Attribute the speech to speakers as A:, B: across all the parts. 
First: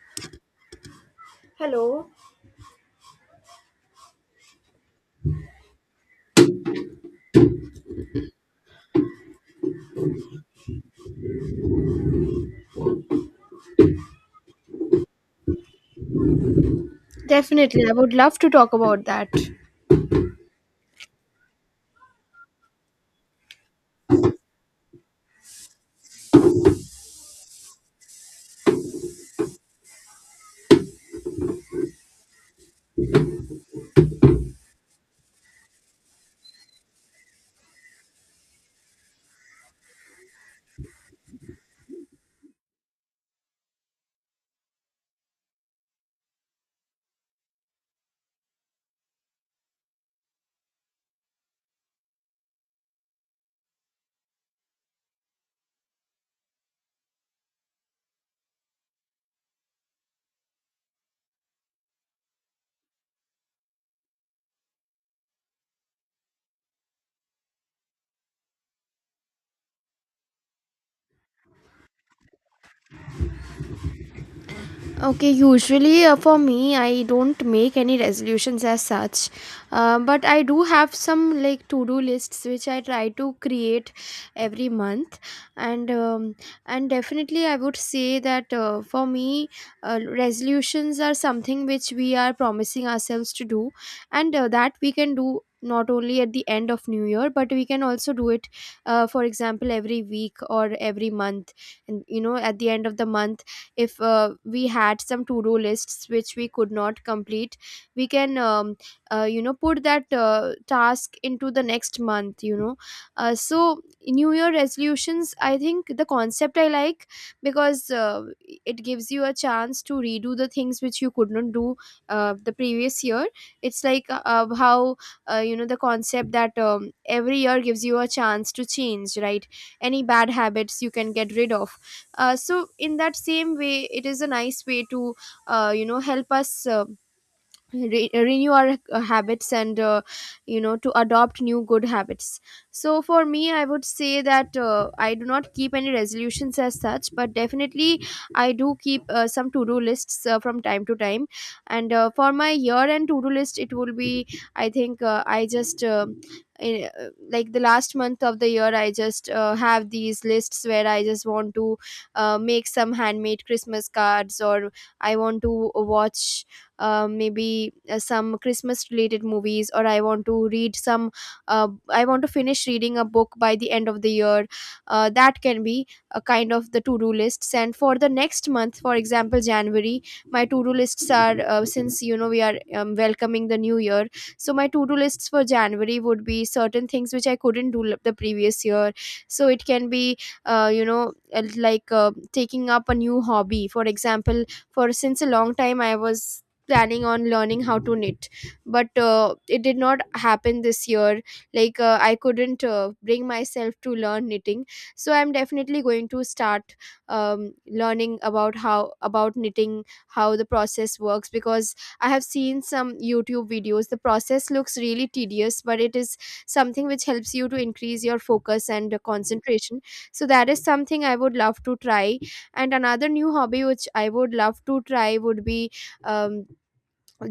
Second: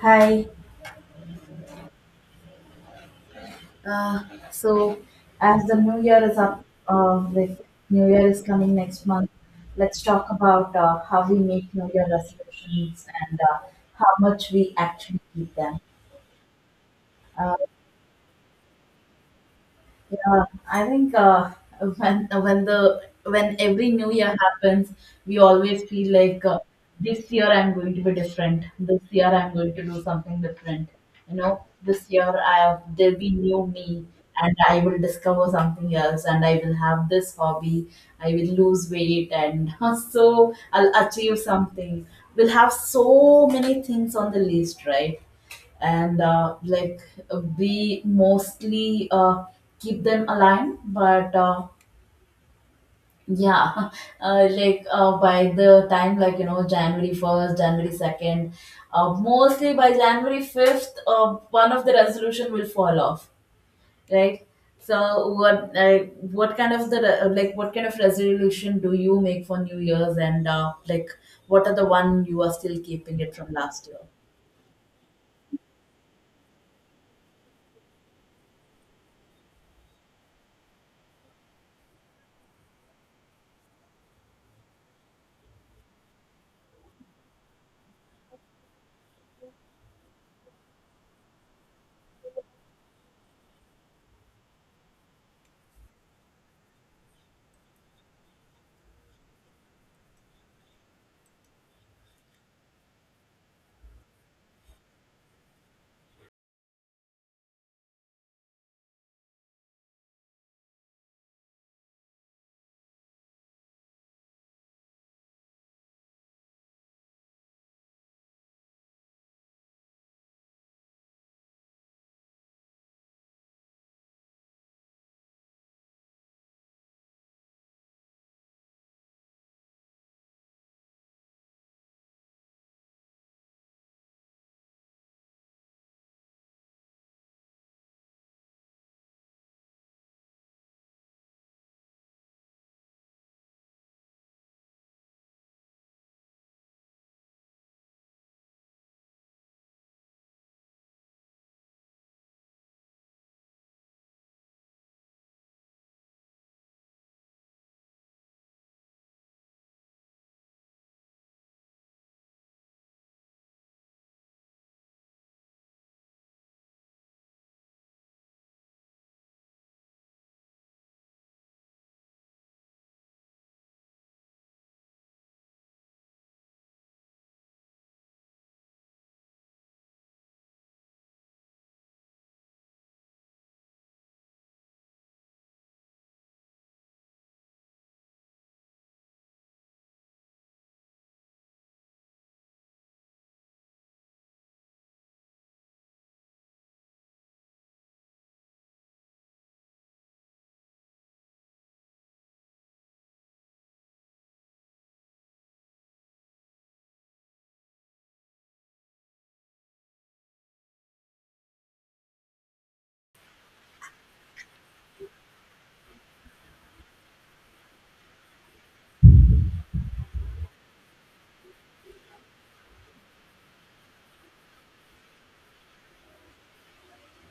A: Hi.
B: Hello.
A: Uh, so, as the new year is up, with new year is coming next month, let's talk about how we make new year resolutions and how much we actually keep them. Uh,
B: Definitely, I would love to talk about that.
A: Yeah, I think when every new year happens, we always feel like this year I'm going to be different. This year I'm going to do something different. You know, this year I have there'll be new me, and I will discover something else, and I will have this hobby. I will lose weight, and so I'll achieve something. We'll have so many things on the list, right? And we mostly keep them aligned, but yeah. By the time, like you know, January 1st, January 2nd, mostly by January 5th, one of the resolution will fall off, right? So what kind of resolution do you make for new year's, and like, what are the one you are still keeping it from last year?
B: Okay, usually for me, I don't make any resolutions as such, but I do have some like to do lists which I try to create every month, and um, and definitely I would say that for me, resolutions are something which we are promising ourselves to do, and that we can do not only at the end of new year but we can also do it, for example every week or every month. And at the end of the month, if we had some to-do lists which we could not complete, we can put that task into the next month. So new year resolutions, I think the concept I like, because it gives you a chance to redo the things which you could not do the previous year. It's like, how, the concept that every year gives you a chance to change, right? Any bad habits you can get rid of. So in that same way, it is a nice way to help us renew our habits and to adopt new good habits. So for me, I would say that I do not keep any resolutions as such, but definitely I do keep some to do lists from time to time. And for my year end to do list, it will be, I think, in, uh, like the last month of the year I just have these lists where I just want to make some handmade Christmas cards, or I want to watch, maybe some Christmas related movies, or I want to read some, I want to finish reading a book by the end of the year. That can be a kind of the to do lists. And for the next month, for example, January, my to do lists are, since we are welcoming the new year, so my to do lists for January would be certain things which I couldn't do the previous year. So it can be, like, taking up a new hobby. For example, for since a long time I was planning on learning how to knit, but it did not happen this year. Like, I couldn't bring myself to learn knitting. So I'm definitely going to start um, learning about, how about knitting, how the process works, because I have seen some YouTube videos. The process looks really tedious, but it is something which helps you to increase your focus and concentration. So that is something I would love to try. And another new hobby which I would love to try would be, um,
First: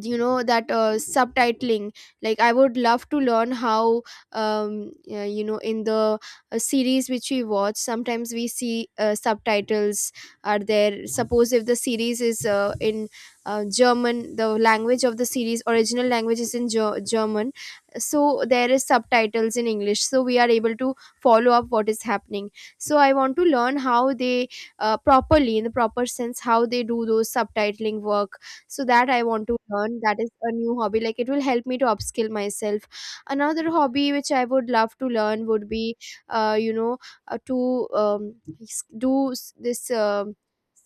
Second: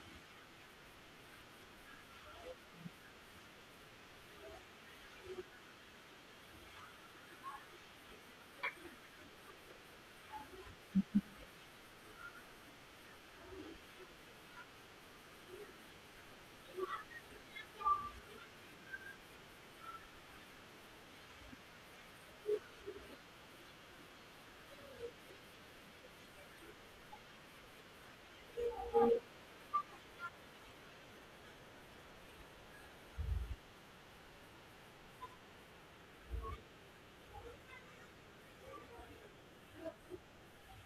B: that subtitling. Like, I would love to learn how, in the series which we watch, sometimes we see subtitles are there. Suppose if the series is in German, the language of the series, original language is in German, so there is subtitles in English, so we are able to follow up what is happening. So I want to learn how they, properly, in the proper sense, how they do those subtitling work. So that, I want to learn. That is a new hobby, like, it will help me to upskill myself. Another hobby which I would love to learn would be, uh, you know to um, s- do s- this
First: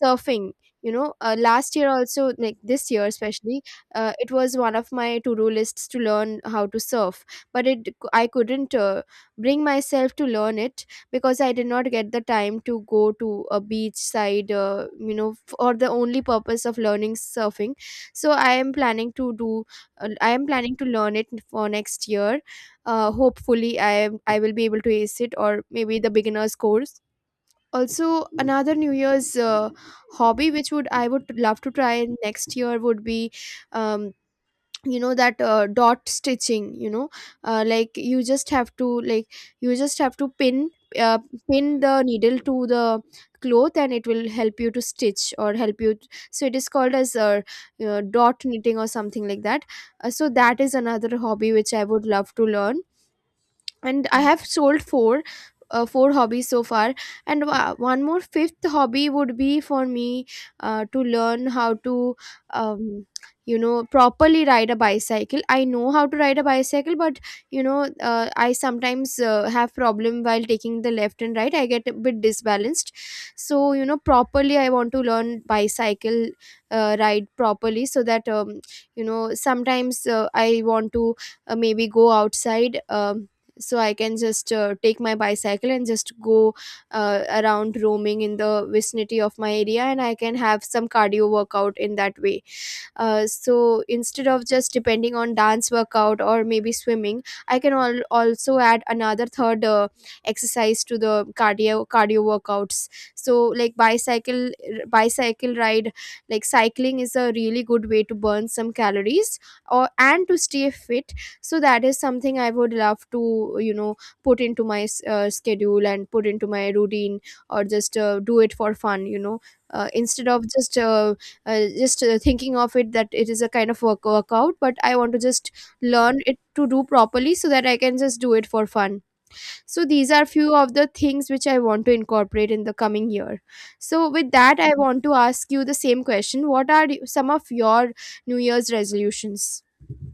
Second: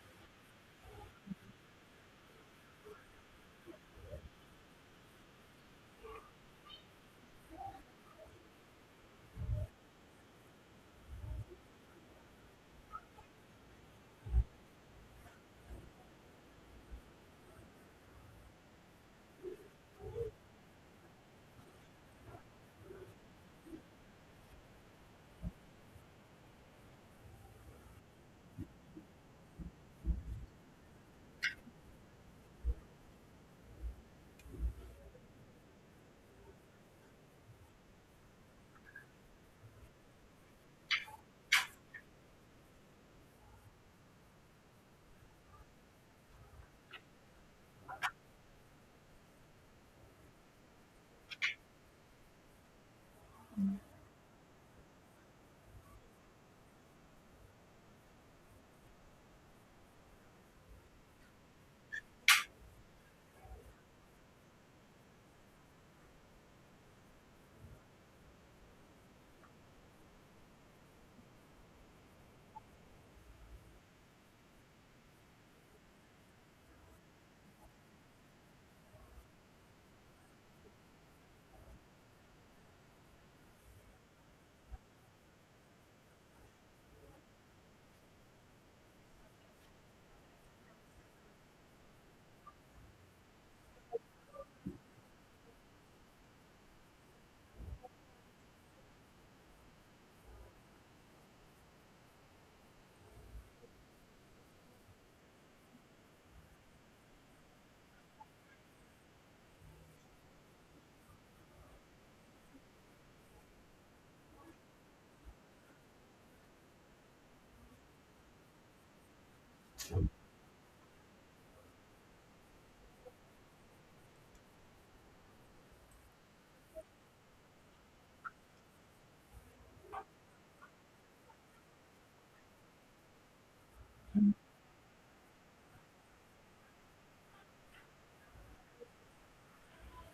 B: surfing. Last year also, like this year especially, it was one of my to-do lists to learn how to surf, but it I couldn't bring myself to learn it, because I did not get the time to go to a beach side, for the only purpose of learning surfing. So I am planning to learn it for next year. Hopefully, I will be able to ace it, or maybe the beginners course. Also, another new year's hobby which would I would love to try next year would be, um, that dot stitching. Like, you just have to like you just have to uh, pin the needle to the cloth, and it will help you to stitch or help you so it is called as dot knitting or something like that. So that is another hobby which I would love to learn. And I have sold four hobbies so far. And one more fifth hobby would be for me to learn how to um, properly ride a bicycle. I know how to ride a bicycle, but I sometimes have problem while taking the left and right. I get a bit disbalanced. So properly, I want to learn bicycle ride properly, so that sometimes I want to maybe go outside, so I can just take my bicycle and just go around, roaming in the vicinity of my area, and I can have some cardio workout in that way. So instead of just depending on dance workout or maybe swimming, I can also add another third exercise to the cardio workouts. So, like, bicycle ride, like cycling is a really good way to burn some calories or and to stay fit. So that is something I would love to, put into my schedule and put into my routine, or just do it for fun, instead of just thinking of it that it is a kind of workout. But I want to just learn it to do properly so that I can just do it for fun. So these are few of the things which I want to incorporate in the coming year. So with that, I want to ask you the same question. What are some of your new year's resolutions?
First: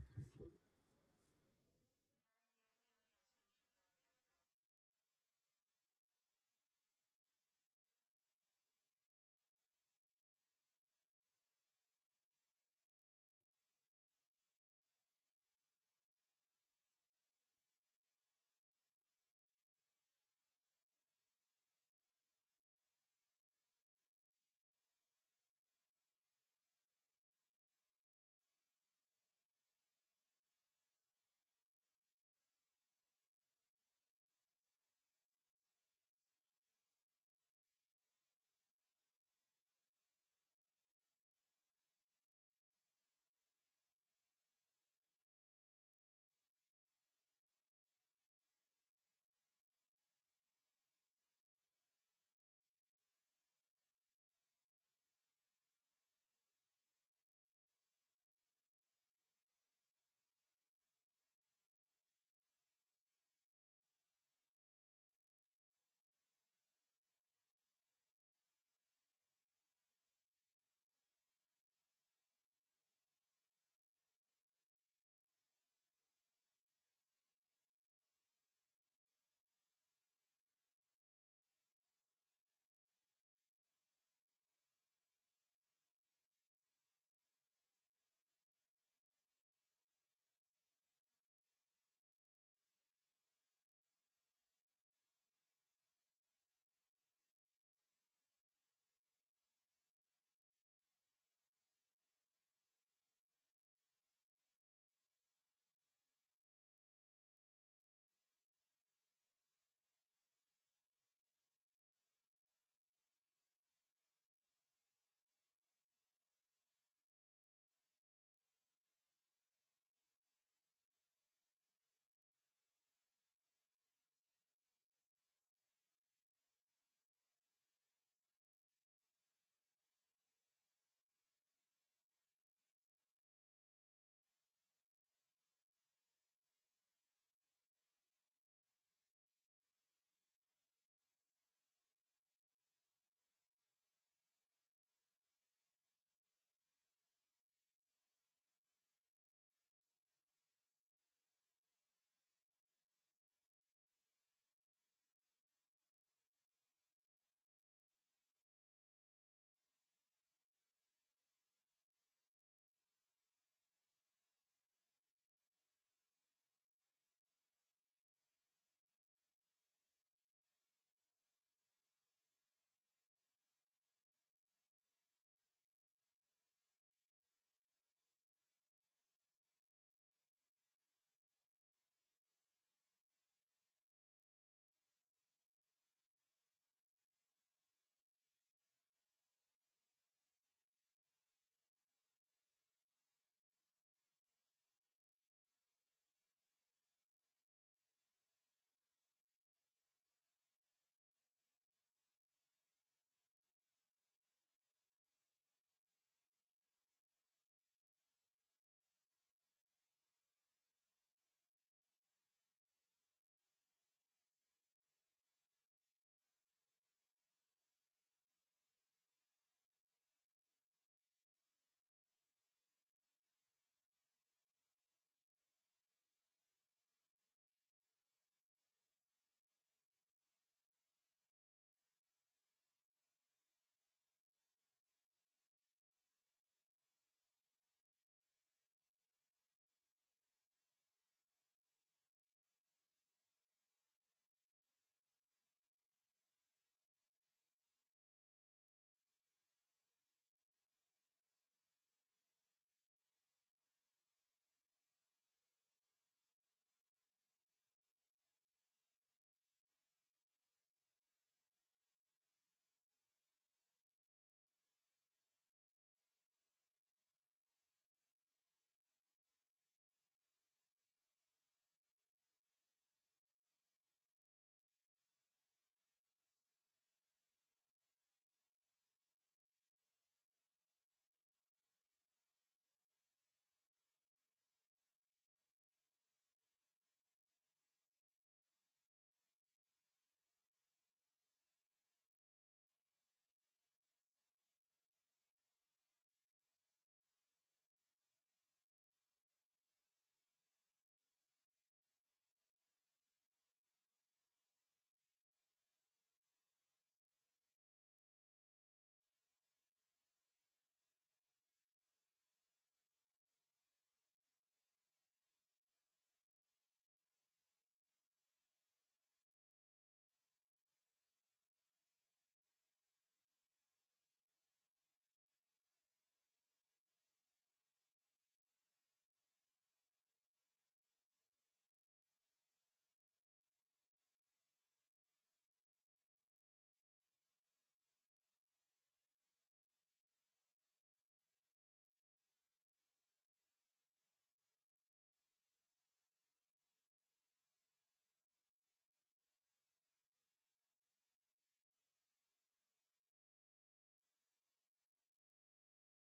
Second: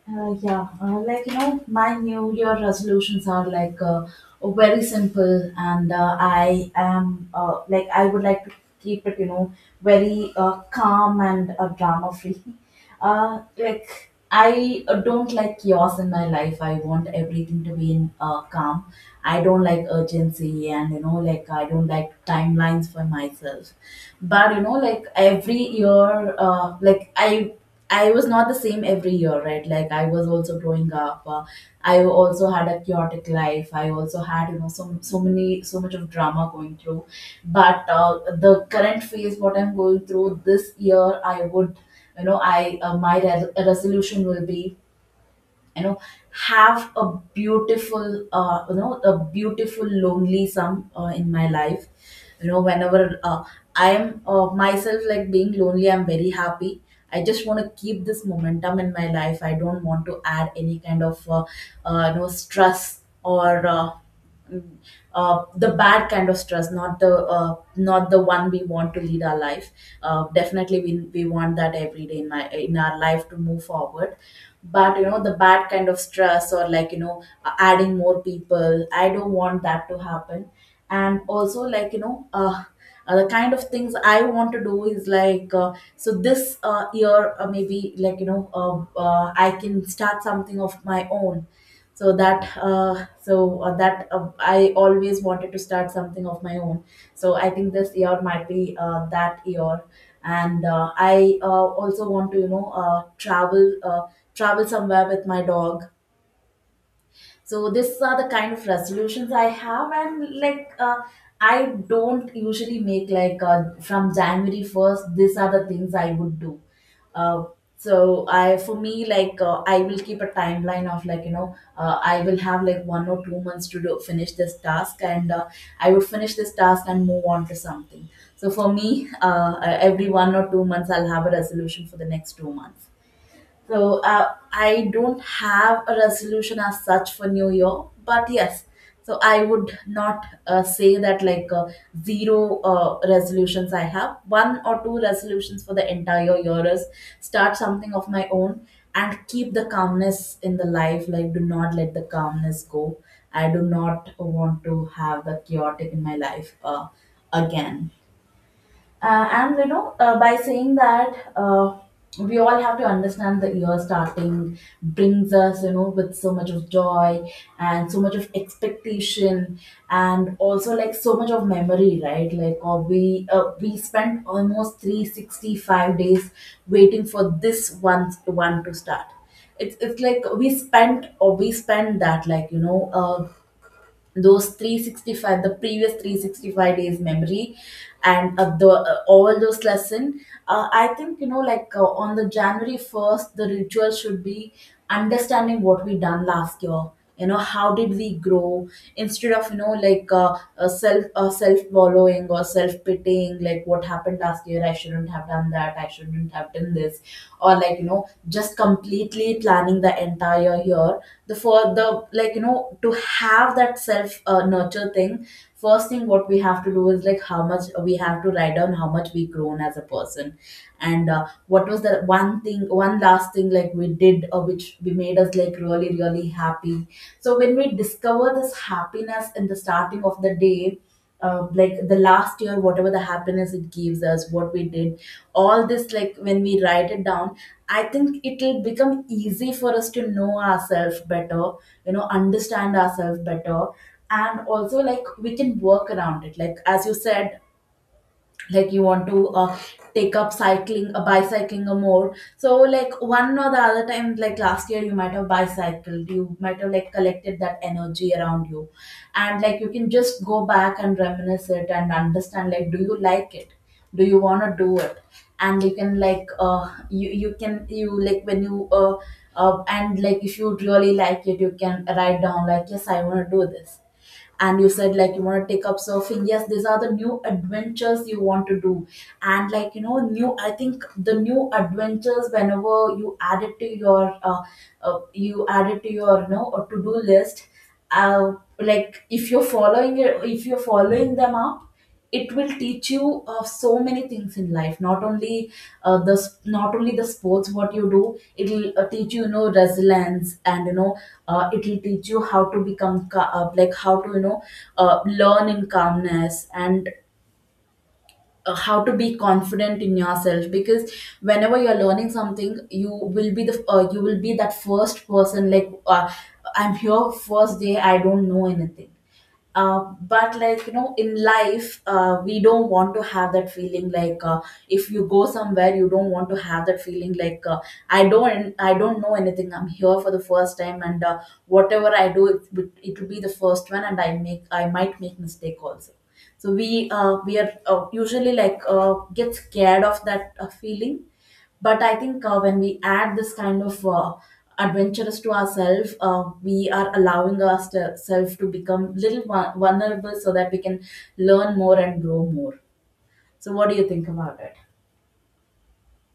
A: Yeah, like you know, my New Year resolutions are very simple, and I would like to keep it, you know, very calm and drama free. Like, I don't like chaos in my life. I want everything to be in calm. I don't like urgency, and you know, like, I don't like timelines for myself, but you know, like every year, I was not the same every year, right? Like, I was also growing up, I also had a chaotic life, I also had, you know, so many, so much of drama going through. But the current phase what I'm going through this year, I would, you know, I my resolution will be, you know, have a beautiful, you know, a beautiful lonely some in my life. You know, whenever I am myself, like being lonely, I'm very happy. I just want to keep this momentum in my life. I don't want to add any kind of you know, stress or mm, the bad kind of stress, not the not the one we want to lead our life. Definitely, we want that every day in my, in our life to move forward, but you know, the bad kind of stress or, like you know, adding more people, I don't want that to happen. And also, like you know, the kind of things I want to do is like, so this year, maybe, like you know, I can start something of my own. So that, I always wanted to start something of my own. So I think this year might be that year. And I also want to, you know, travel somewhere with my dog. So these are the kind of resolutions I have, and I don't usually make, from January 1st, these are the things I would do. Uh, so I, for me, I will keep a timeline of, like you know, I will have like 1 or 2 months to do, finish this task, and I would finish this task and move on to something. So for me, every 1 or 2 months, I'll have a resolution for the next 2 months. So I don't have a resolution as such for New Year, but yes, so I would not say that, zero resolutions I have. One or two resolutions for the entire year is, start something of my own and keep the calmness in the life. Like, do not let the calmness go. I do not want to have the chaotic in my life, again, and you know, by saying that, we all have to understand, the year starting brings us, you know, with so much of joy and so much of expectation, and also like, so much of memory, right? Like, we spent almost 365 days waiting for this one to start. It's like we spent, or we spent that, like you know, those 365, the previous 365 days memory, and the all those lesson. I think, you know, on the January 1st, the ritual should be understanding what we done last year. You know, how did we grow, instead of, you know, self self wallowing or self pitying, like what happened last year, I shouldn't have done that, I shouldn't have done this, or like, you know, just completely planning the entire year, the, for the, like you know, to have that self nurture thing. First thing what we have to do is, like, how much we have to write down, how much we grown as a person, and what was the one thing, one last thing like we did, which we made us, like, really really happy. So when we discover this happiness in the starting of the day, like, the last year, whatever the happiness it gives us, what we did, all this, like, when we write it down, I think it'll become easy for us to know ourselves better, you know, understand ourselves better. And also like, we can work around it, like as you said, like, you want to take up cycling, bicycling, or more so, like, one or the other time, like last year you might have bicycled, you might have, like, collected that energy around you, and like, you can just go back and reminisce it and understand, like, do you like it, do you want to do it. And you can, like you you can you like when you and like, if you really like it, you can write down, like, yes, I want to do this. And you said, like, you want to take up surfing, yes, these are the new adventures you want to do. And like you know, new, I think the new adventures, whenever you add it to your, you add it to your, you know, to do list, uh, like, if you're following it, if you're following them up, it will teach you so many things in life, not only the sports what you do. It will teach you, you know, resilience, and you know, it will teach you how to become, how to, you know, learn in calmness, and how to be confident in yourself, because whenever you're learning something, you will be the, you will be that first person, like, I'm here first day, I don't know anything. But like, you know, in life, we don't want to have that feeling, like, if you go somewhere, you don't want to have that feeling, like I don't know anything, I'm here for the first time, and whatever I do it, it will be the first one, and I might make mistake also. So we are usually, like, get scared of that feeling. But I think when we add this kind of adventurous to ourselves, we are allowing ourselves to become little vulnerable, so that we can learn more and grow more. So what do you think about it?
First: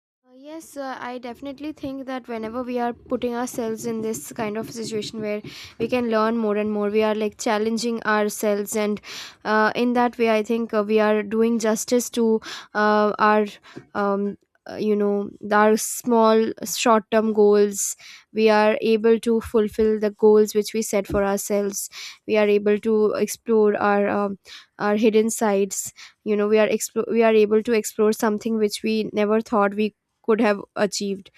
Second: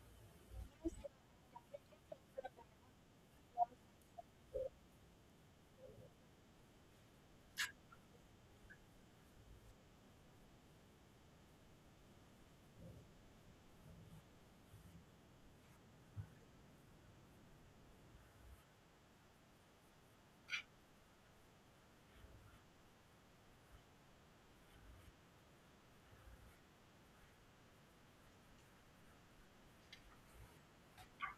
B: Yes, I definitely think that whenever we are putting ourselves in this kind of situation where we can learn more and more, we are, like, challenging ourselves, and in that way, I think we are doing justice to, our, um, our small short term goals. We are able to fulfill the goals which we set for ourselves. We are able to explore our hidden sides. We are we are able to explore something which we never thought we could have achieved,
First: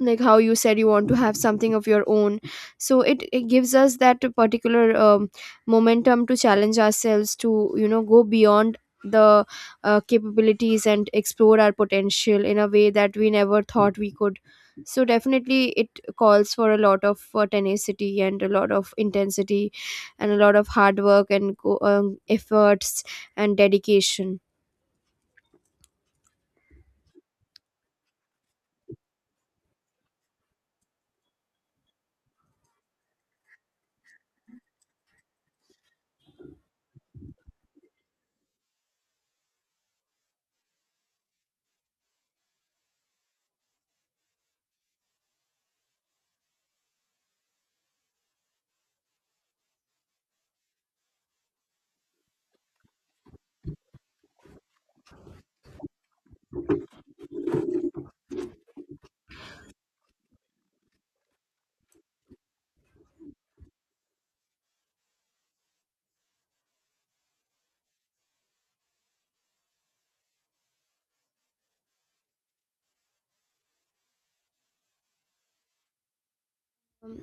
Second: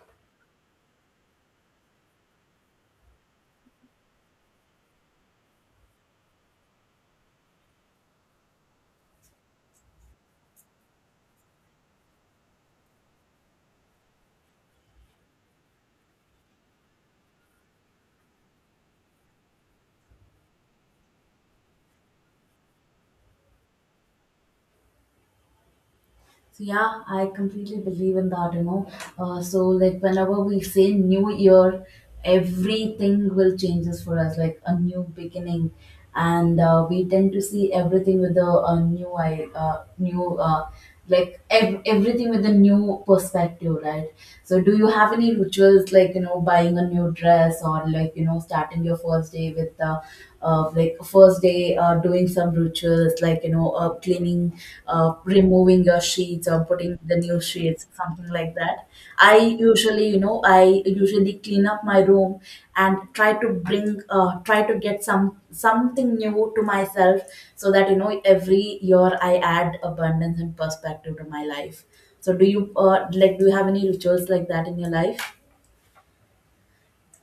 B: like how you said you want to have something of your own. So it gives us that particular momentum to challenge ourselves to, go beyond the capabilities and explore our potential in a way that we never thought we could. So definitely it calls for a lot of tenacity and a lot of intensity and a lot of hard work and efforts and dedication.
A: So yeah, I completely believe in that, you know. So like, whenever we say new year, everything will changes for us, like a new beginning, and we tend to see everything with a new eye, new, like everything with a new perspective, right? So do you have any rituals, like you know, buying a new dress, or like, you know, starting your first day with like first day doing some rituals, like you know, cleaning, removing your sheets or putting the new sheets, something like that. I usually, you know, I usually clean up my room and try to bring, try to get some something new to myself, so that, you know, every year I add abundance and perspective to my life. So do you, like, do you have any rituals like that in your life?
B: Um,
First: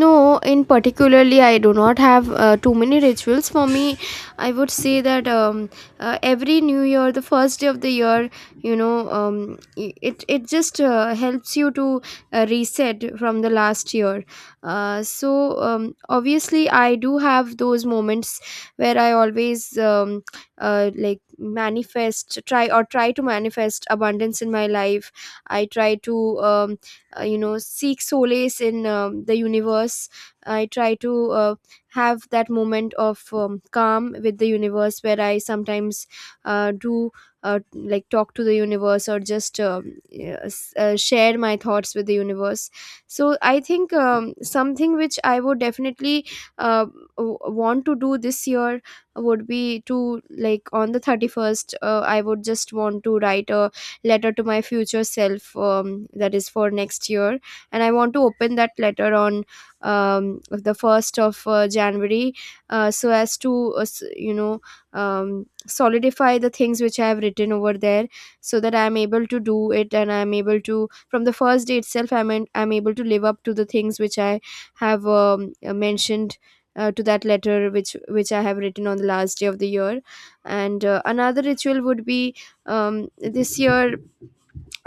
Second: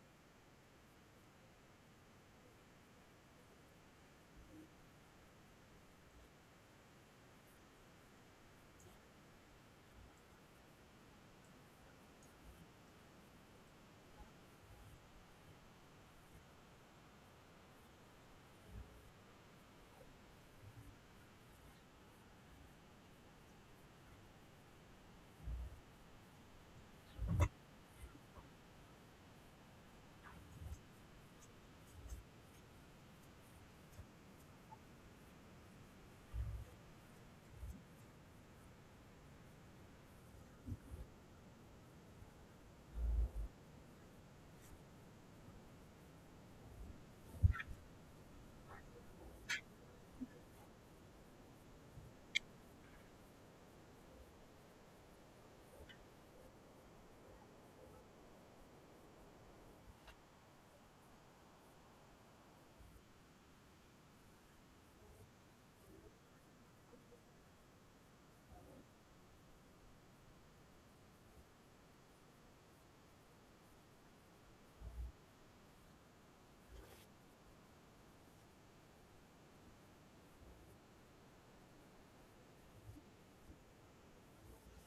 B: no, in particularly I do not have too many rituals for me. I would say that, every new year, the first day of the year, it just helps you to reset from the last year. So, um, obviously I do have those moments where I always, um, like, manifest, try to manifest abundance in my life. I try to um, seek solace in the universe. I try to uh, have that moment of calm with the universe, where I sometimes do like talk to the universe, or just yeah, share my thoughts with the universe. So I think, something which I would definitely uh, want to do this year would be to, like, on the 31st, I would just want to write a letter to my future self, that is, for next year. And I want to open that letter on, um, the 1st of January, so as to solidify the things which I have written over there, so that I am able to do it, and I am able to, from the first day itself, I'm able to live up to the things which I have mentioned to that letter which I have written on the last day of the year. And another ritual would be, this year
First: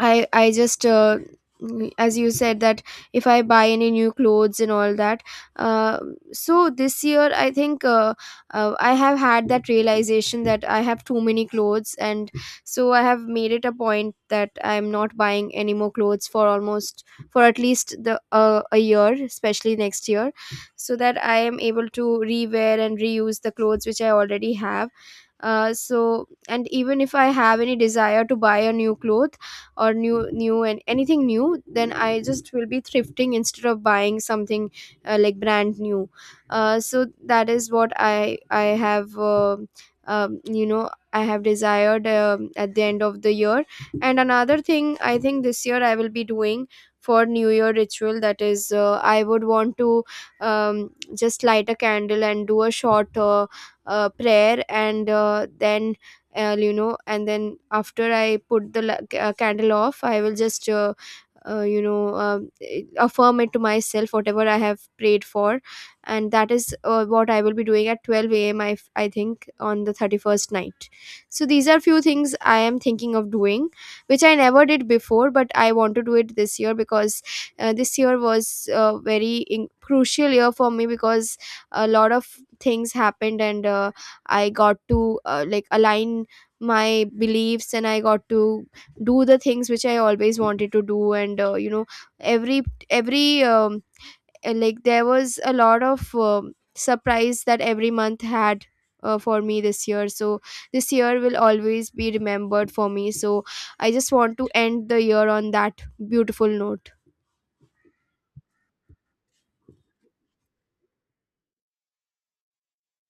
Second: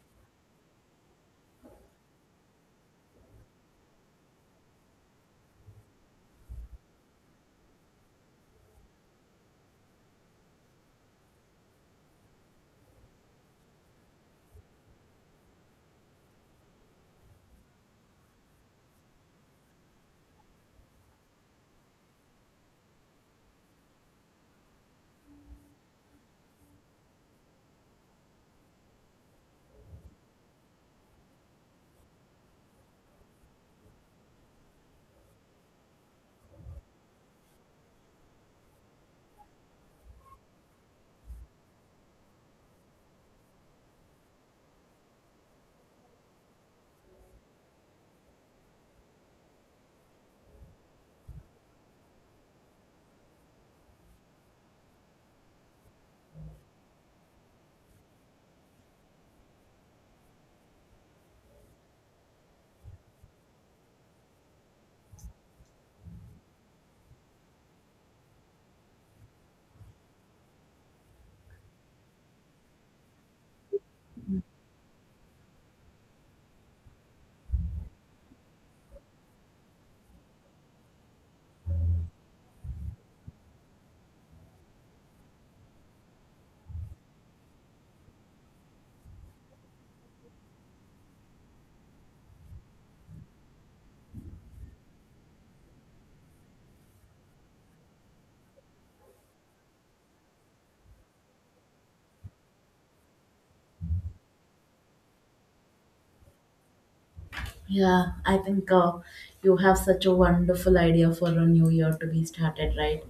B: I just, as you said that if I buy any new clothes and all that. Uh, so this year I think, I have had that realization that I have too many clothes, and so I have made it a point that I'm not buying any more clothes for almost, for at least the a year, especially next year, so that I am able to rewear and reuse the clothes which I already have. So and even if I have any desire to buy a new cloth, or new and anything new, then I just will be thrifting instead of buying something like brand new. So that is what I have, I have desired, at the end of the year. And another thing I think this year I will be doing for new year ritual, that is, I would want to um, just light a candle and do a short prayer, and then, and then after I put the candle off, I will just affirm it to myself whatever I have prayed for. And that is what I will be doing at 12 a.m., I think, on the 31st night. So these are few things I am thinking of doing which I never did before, but I want to do it this year because this year was a very crucial year for me, because a lot of things happened, and I got to, like, align my beliefs, and I got to do the things which I always wanted to do. And every every like, there was a lot of surprise that every month had for me this year. So this year will always be remembered for me. So I just want to end the year on that beautiful note.
A: Yeah, I think you have such a wonderful idea for a new year to be started, right?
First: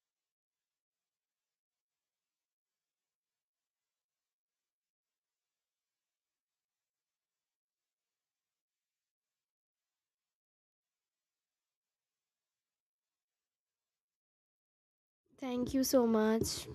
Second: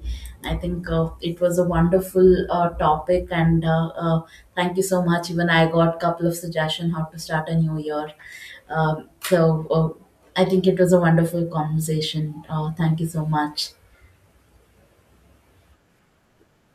A: I think it was a wonderful topic, and thank you so much. Even I got a couple of suggestions how to start a new year. So I think it was a wonderful conversation. Thank you so much.
B: Thank you so much.